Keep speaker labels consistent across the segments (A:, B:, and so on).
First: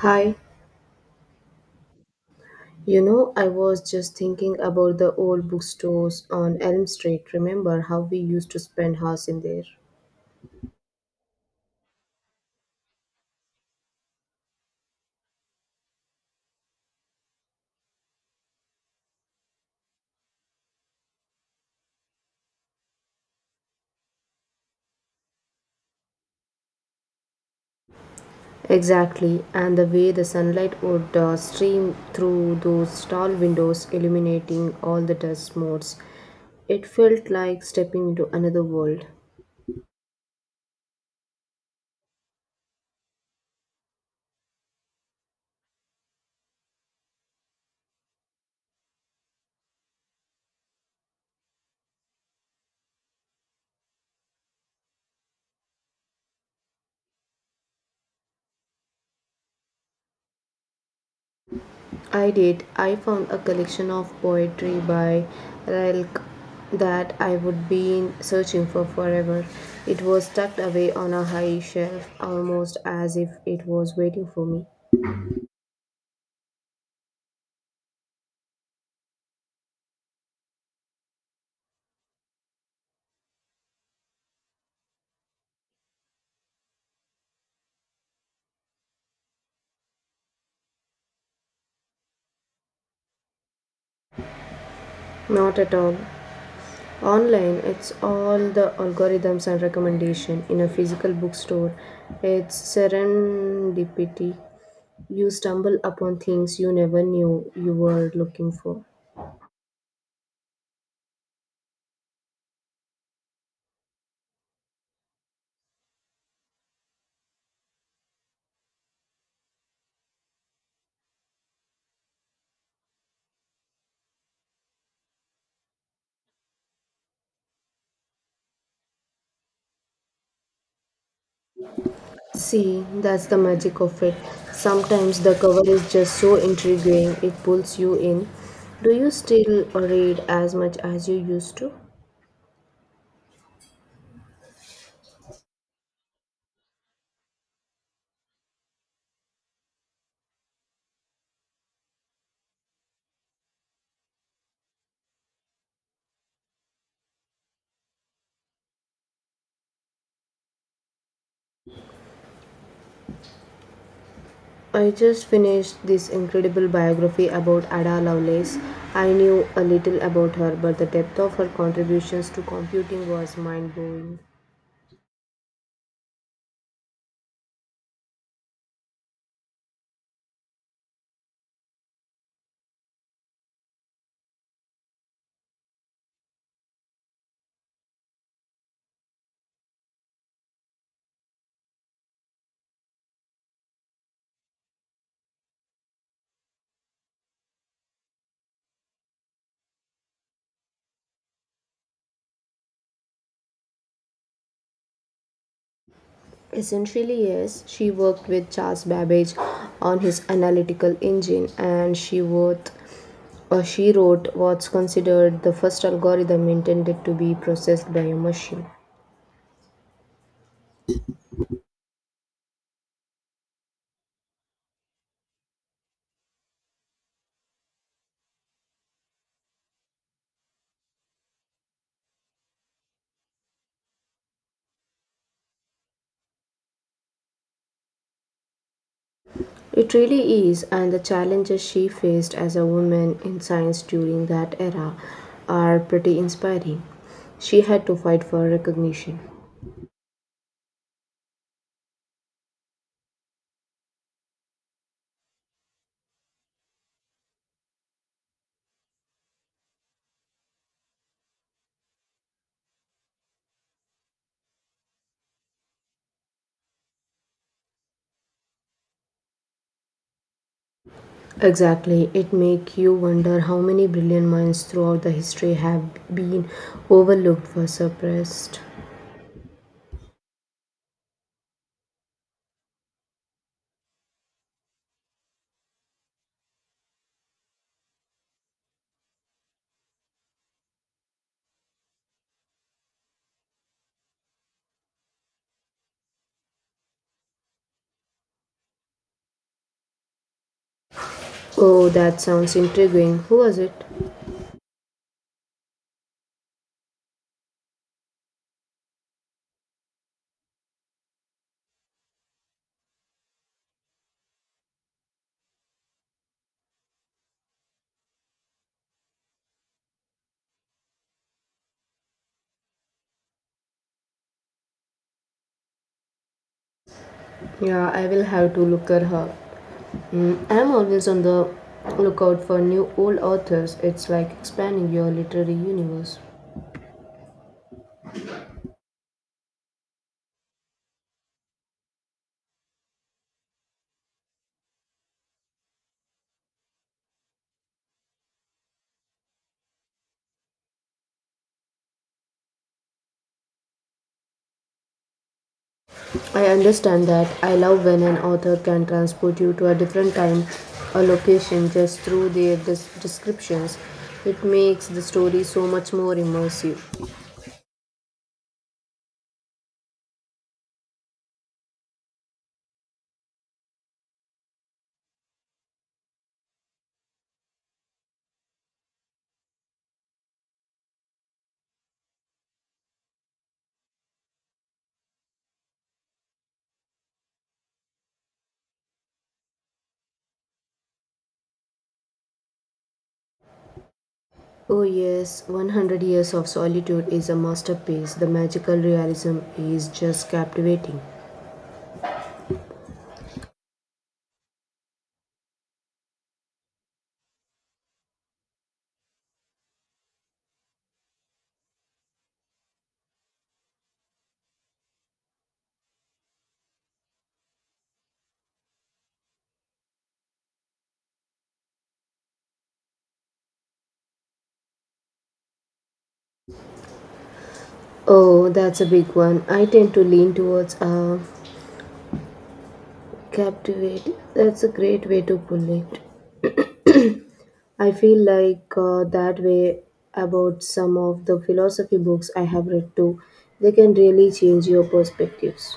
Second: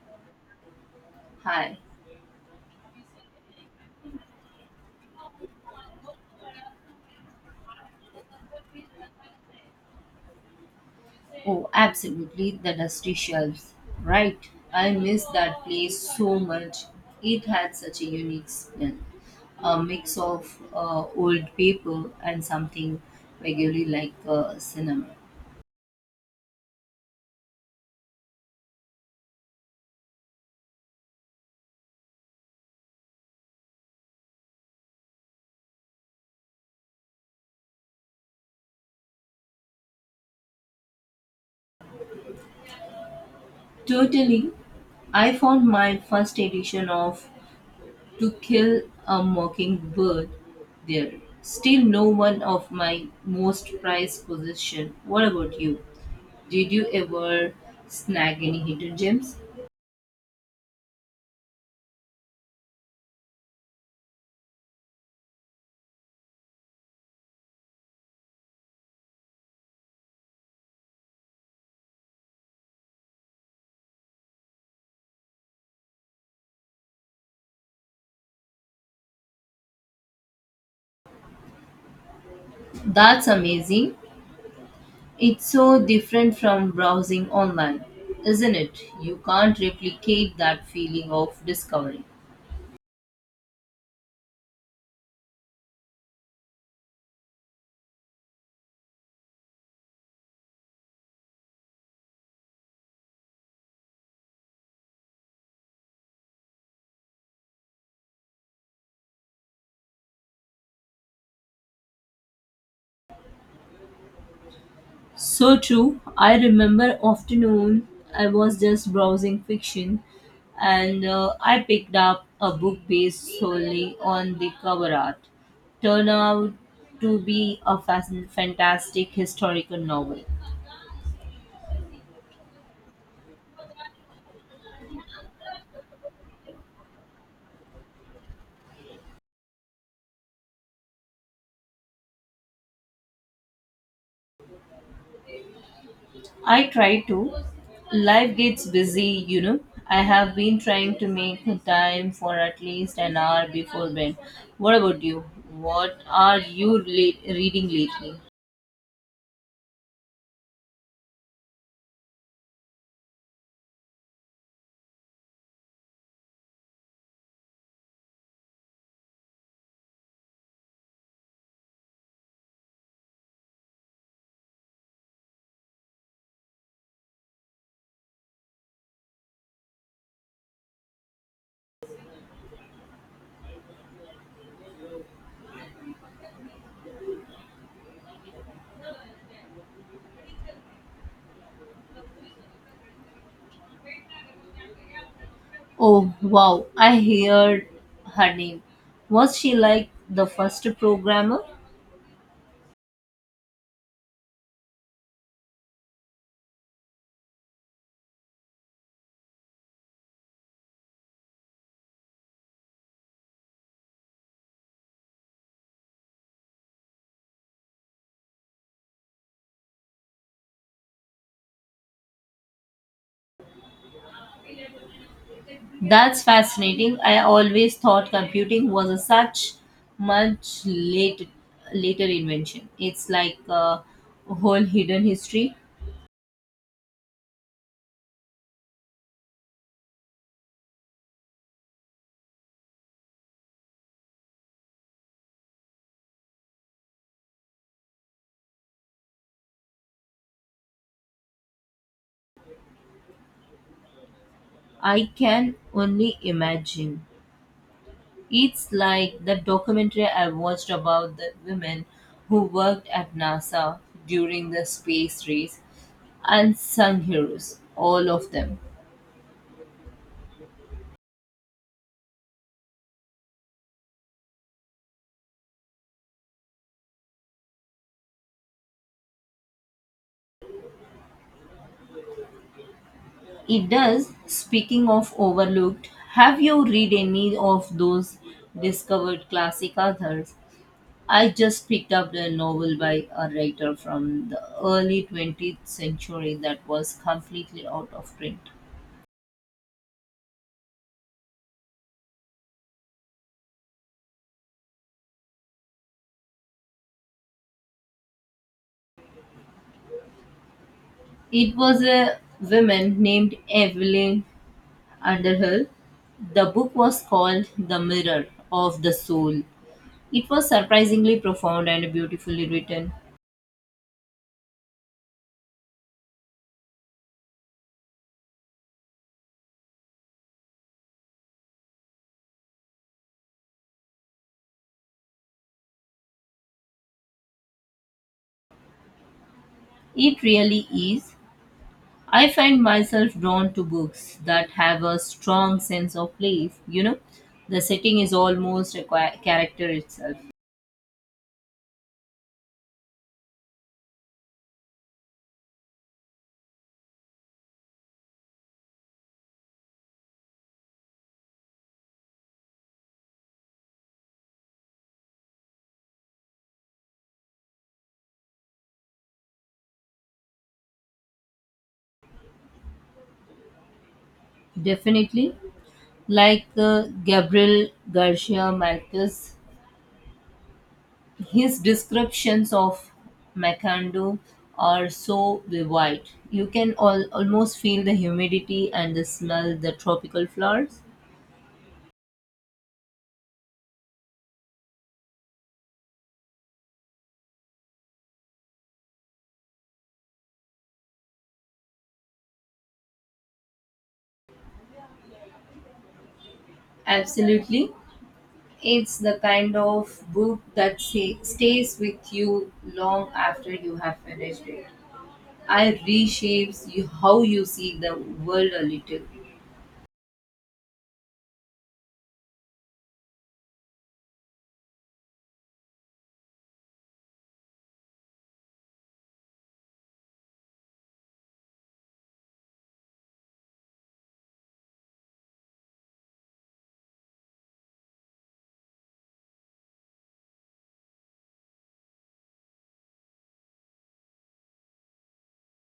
A: Hi,
B: Hi.
A: you know, I was just thinking about the old bookstores on Elm Street. Remember how we used to spend hours in there?
B: Oh, absolutely. The dusty shelves. Right. I miss that place so much. It had such a unique smell. A mix of old paper and something vaguely like cinnamon.
A: Exactly, and the way the sunlight would stream through those tall windows, illuminating all the dust motes. It felt like stepping into another world.
B: Totally. I found my first edition of To Kill a Mockingbird there. Still no one of my most prized possession. What about you? Did you ever snag any hidden gems?
A: I did. I found a collection of poetry by Rilke that I would been searching for forever. It was tucked away on a high shelf, almost as if it was waiting for me.
B: That's amazing. It's so different from browsing online, isn't it? You can't replicate that feeling of discovery.
A: Not at all. Online, it's all the algorithms and recommendation. In a physical bookstore, it's serendipity. You stumble upon things you never knew you were looking for.
B: So true. I remember afternoon I was just browsing fiction and I picked up a book based solely on the cover art. Turned out to be a fantastic historical novel.
A: See, that's the magic of it. Sometimes the cover is just so intriguing, it pulls you in. Do you still read as much as you used to?
B: I try to. Life gets busy, you know. I have been trying to make time for at least an hour before bed. What about you? What are you reading lately?
A: I just finished this incredible biography about Ada Lovelace. I knew a little about her, but the depth of her contributions to computing was mind blowing.
B: Oh, wow. I heard her name. Was she like the first programmer?
A: Essentially, yes, she worked with Charles Babbage on his analytical engine, and she wrote, or she wrote what's considered the first algorithm intended to be processed by a machine.
B: That's fascinating. I always thought computing was a such much late, later invention. It's like a whole hidden history.
A: It really is, and the challenges she faced as a woman in science during that era are pretty inspiring. She had to fight for recognition.
B: I can only imagine. It's like the documentary I watched about the women who worked at NASA during the space race. Unsung heroes, all of them.
A: Exactly, it makes you wonder how many brilliant minds throughout the history have been overlooked or suppressed.
B: It does. Speaking of overlooked, have you read any of those discovered classic authors? I just picked up a novel by a writer from the early 20th century that was completely out of print.
A: Oh, that sounds intriguing. Who was it?
B: It was a woman named Evelyn Underhill. The book was called The Mirror of the Soul. It was surprisingly profound and beautifully written.
A: Yeah, I will have to look at her. I'm always on the lookout for new old authors. It's like expanding your literary universe.
B: It really is. I find myself drawn to books that have a strong sense of place. You know, the setting is almost a character itself.
A: I understand that. I love when an author can transport you to a different time or location just through their descriptions. It makes the story so much more immersive.
B: Definitely. Like Gabriel Garcia Marquez. His descriptions of Makando are so vivid. You can almost feel the humidity and the smell the tropical flowers.
A: Oh, yes, 100 Years of Solitude is a masterpiece. The magical realism is just captivating.
B: Absolutely. It's the kind of book that stays with you long after you have finished it. I reshapes you how you see the world a little.
A: Oh, that's a big one. I tend to lean towards captivate. That's a great way to pull it. I feel like that way about some of the philosophy books I have read too. They can really change your perspectives.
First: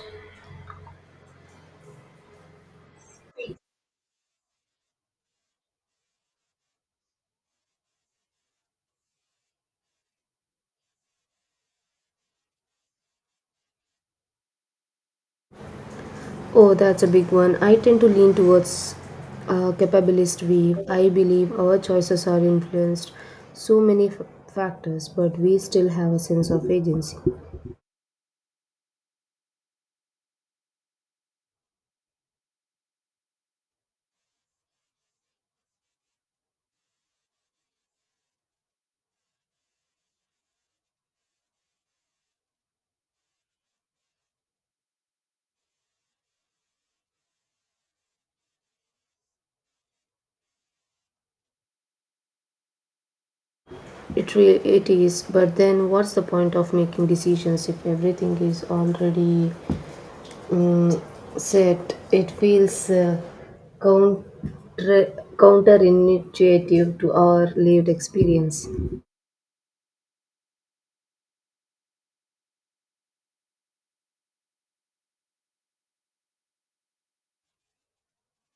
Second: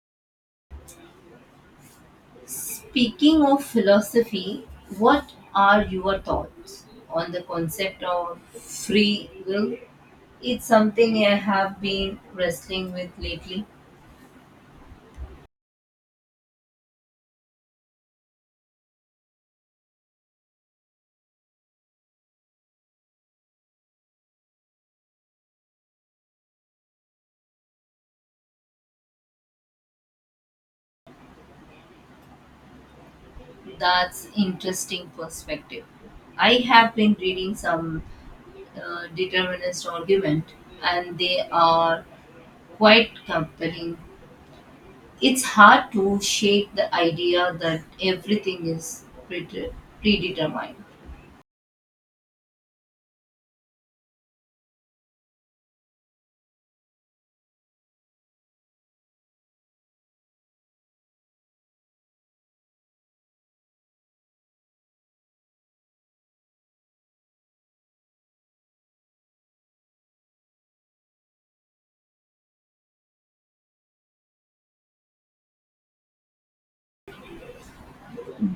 B: Speaking of philosophy, what are your thoughts on the concept of free will? It's something I have been wrestling with lately.
A: Oh, that's a big one. I tend to lean towards a capabilist view. I believe our choices are influenced so many factors, but we still have a sense of agency.
B: That's interesting perspective. I have been reading some determinist argument and they are quite compelling. It's hard to shake the idea that everything is predetermined.
A: It is, but then what's the point of making decisions if everything is already mm, set? It feels counter counterintuitive to our lived experience.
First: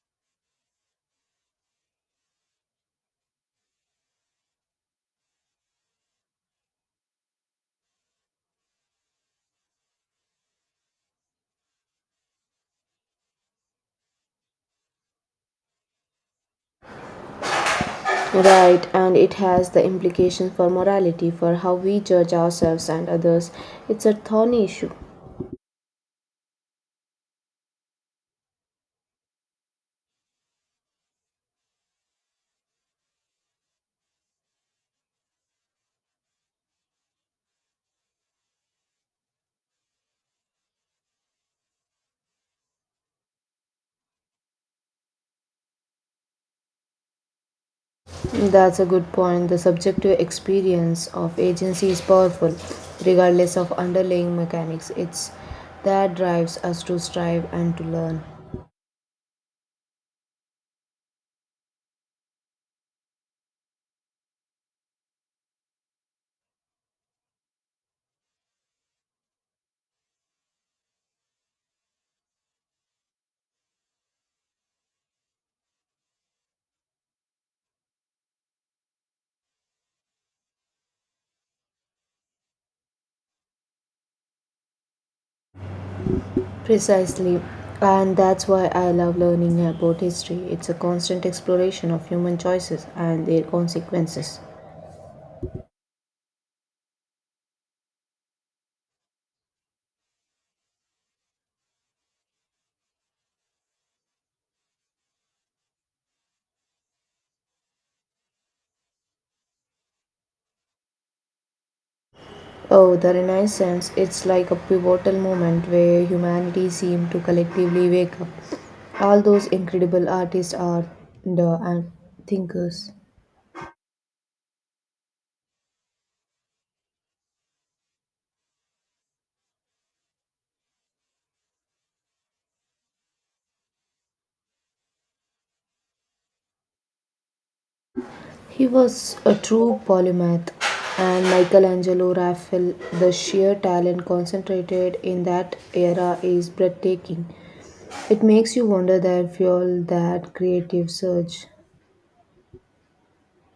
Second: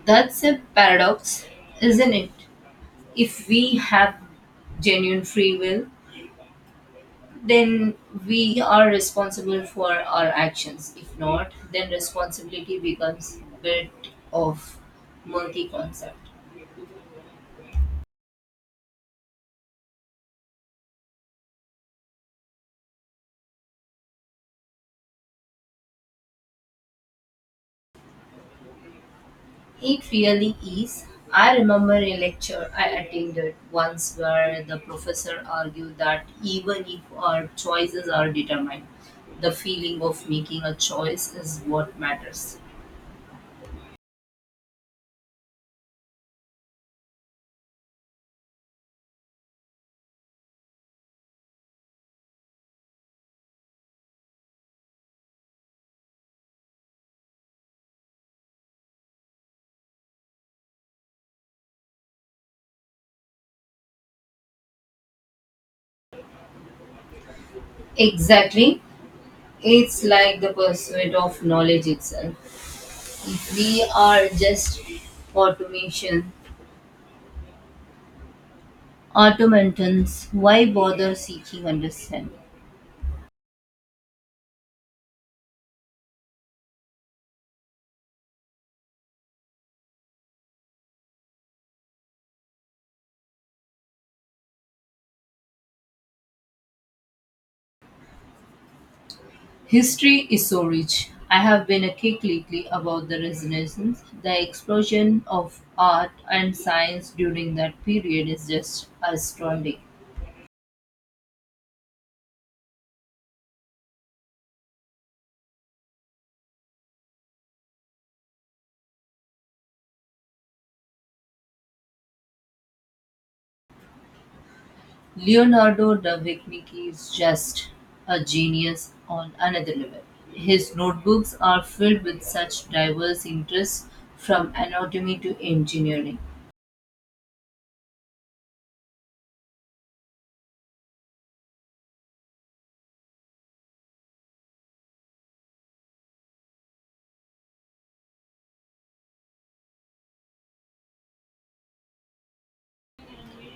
B: That's a paradox, isn't it? If we have genuine free will, then we are responsible for our actions. If not, then responsibility becomes a bit of multi concept.
A: Right, and it has the implication for morality, for how we judge ourselves and others. It's a thorny issue.
B: It really is. I remember a lecture I attended once where the professor argued that even if our choices are determined, the feeling of making a choice is what matters.
A: That's a good point. The subjective experience of agency is powerful, regardless of underlying mechanics. It's that drives us to strive and to learn.
B: Exactly. It's like the pursuit of knowledge itself. If we are just automation, automatons, why bother seeking understanding?
A: Precisely. And that's why I love learning about history. It's a constant exploration of human choices and their consequences.
B: History is so rich. I have been a kick lately about the Renaissance. The explosion of art and science during that period is just astounding.
A: Oh, the Renaissance, it's like a pivotal moment where humanity seemed to collectively wake up. All those incredible artists are the and thinkers.
B: Leonardo da Vinci is just a genius on another level. His notebooks are filled with such diverse interests from anatomy to engineering.
A: He was a true polymath, and Michelangelo Raphael, the sheer talent concentrated in that era is breathtaking. It makes you wonder that fuel that creative surge.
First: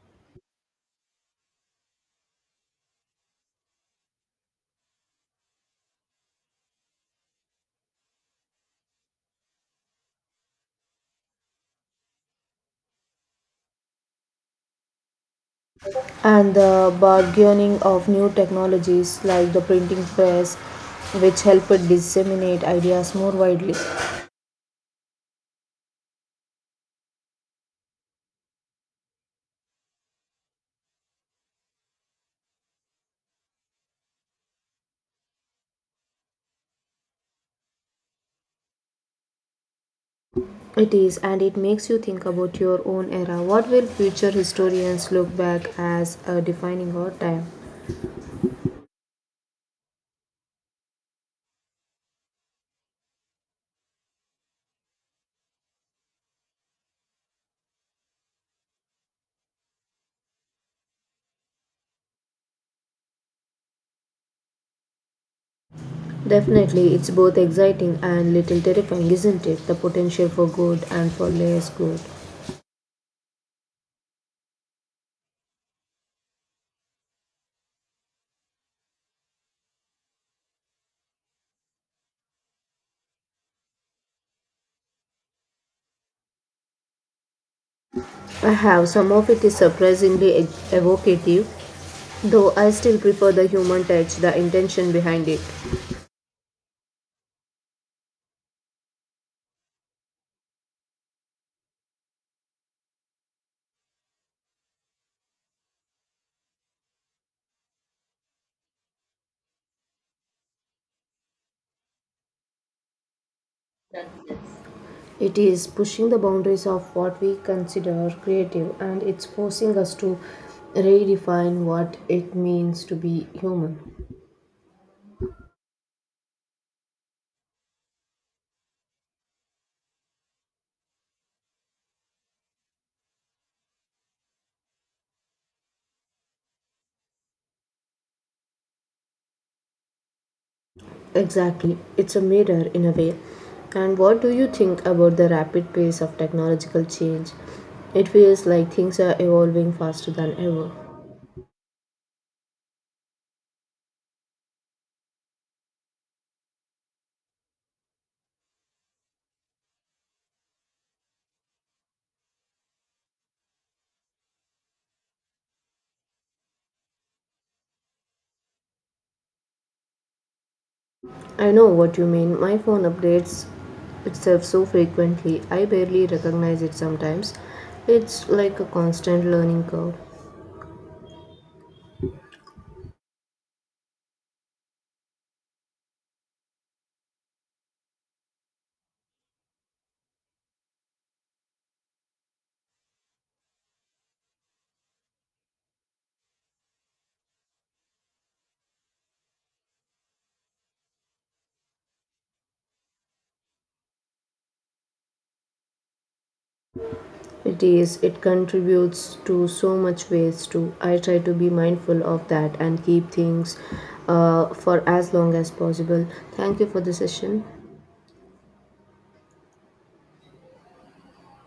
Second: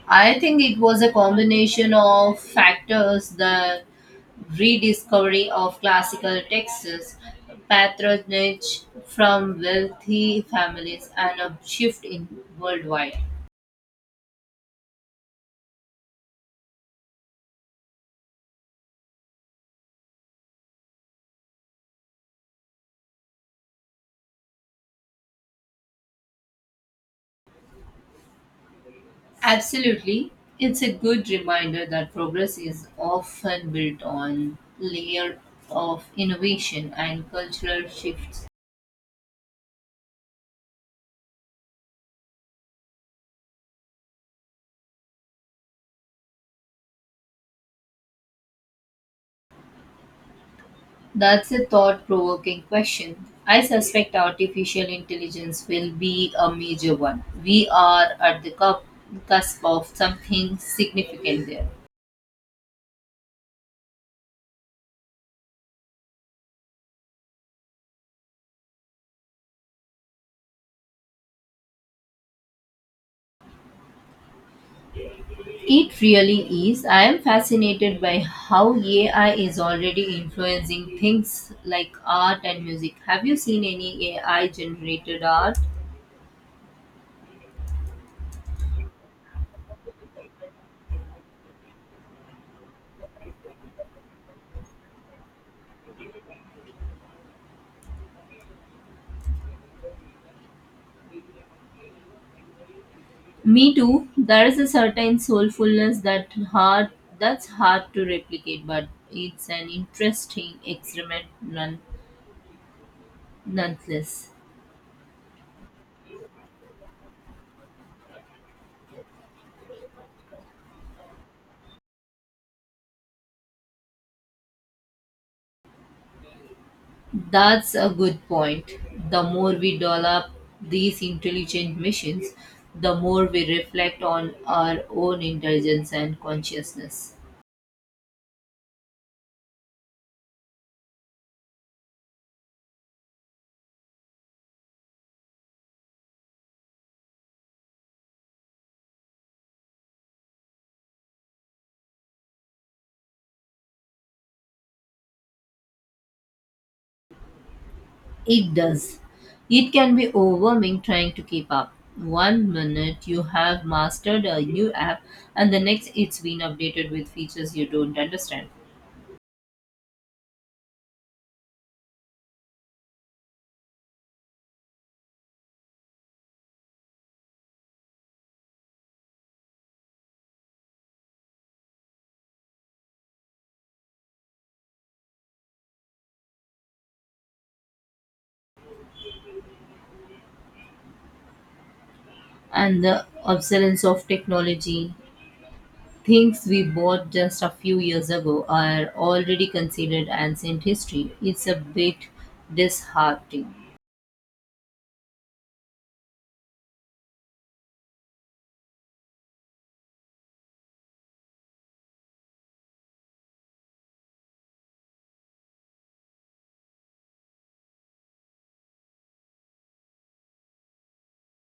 B: I think it was a combination of factors the rediscovery of classical texts, patronage from wealthy families, and a shift in worldwide.
A: And the bargaining of new technologies like the printing press, which helped disseminate ideas more widely.
B: Absolutely. It's a good reminder that progress is often built on layer of innovation and cultural shifts.
A: It is, and it makes you think about your own era. What will future historians look back as a defining our time?
B: That's a thought-provoking question. I suspect artificial intelligence will be a major one. We are at the cusp of something significant there.
A: Definitely, it's both exciting and little terrifying, isn't it? The potential for good and for less good.
B: It really is. I am fascinated by how AI is already influencing things like art and music. Have you seen any AI generated art?
A: I have some of it is surprisingly evocative, though I still prefer the human touch, the intention behind it.
B: Me too. There is a certain soulfulness that hard that's hard to replicate, but it's an interesting experiment none, nonetheless.
A: It is pushing the boundaries of what we consider creative and it's forcing us to redefine what it means to be human.
B: That's a good point. The more we develop these intelligent machines, the more we reflect on our own intelligence and consciousness.
A: Exactly, it's a mirror in a way. And what do you think about the rapid pace of technological change? It feels like things are evolving faster than ever.
B: It does. It can be overwhelming trying to keep up. One minute you have mastered a new app, and the next it's been updated with features you don't understand.
A: I know what you mean. My phone updates itself so frequently, I barely recognize it sometimes. It's like a constant learning curve.
B: And the obsolescence of technology. Things we bought just a few years ago are already considered ancient history. It's a bit disheartening.
A: It is, it contributes to so much waste too. I try to be mindful of that and keep things for as long as possible. Thank you for the session.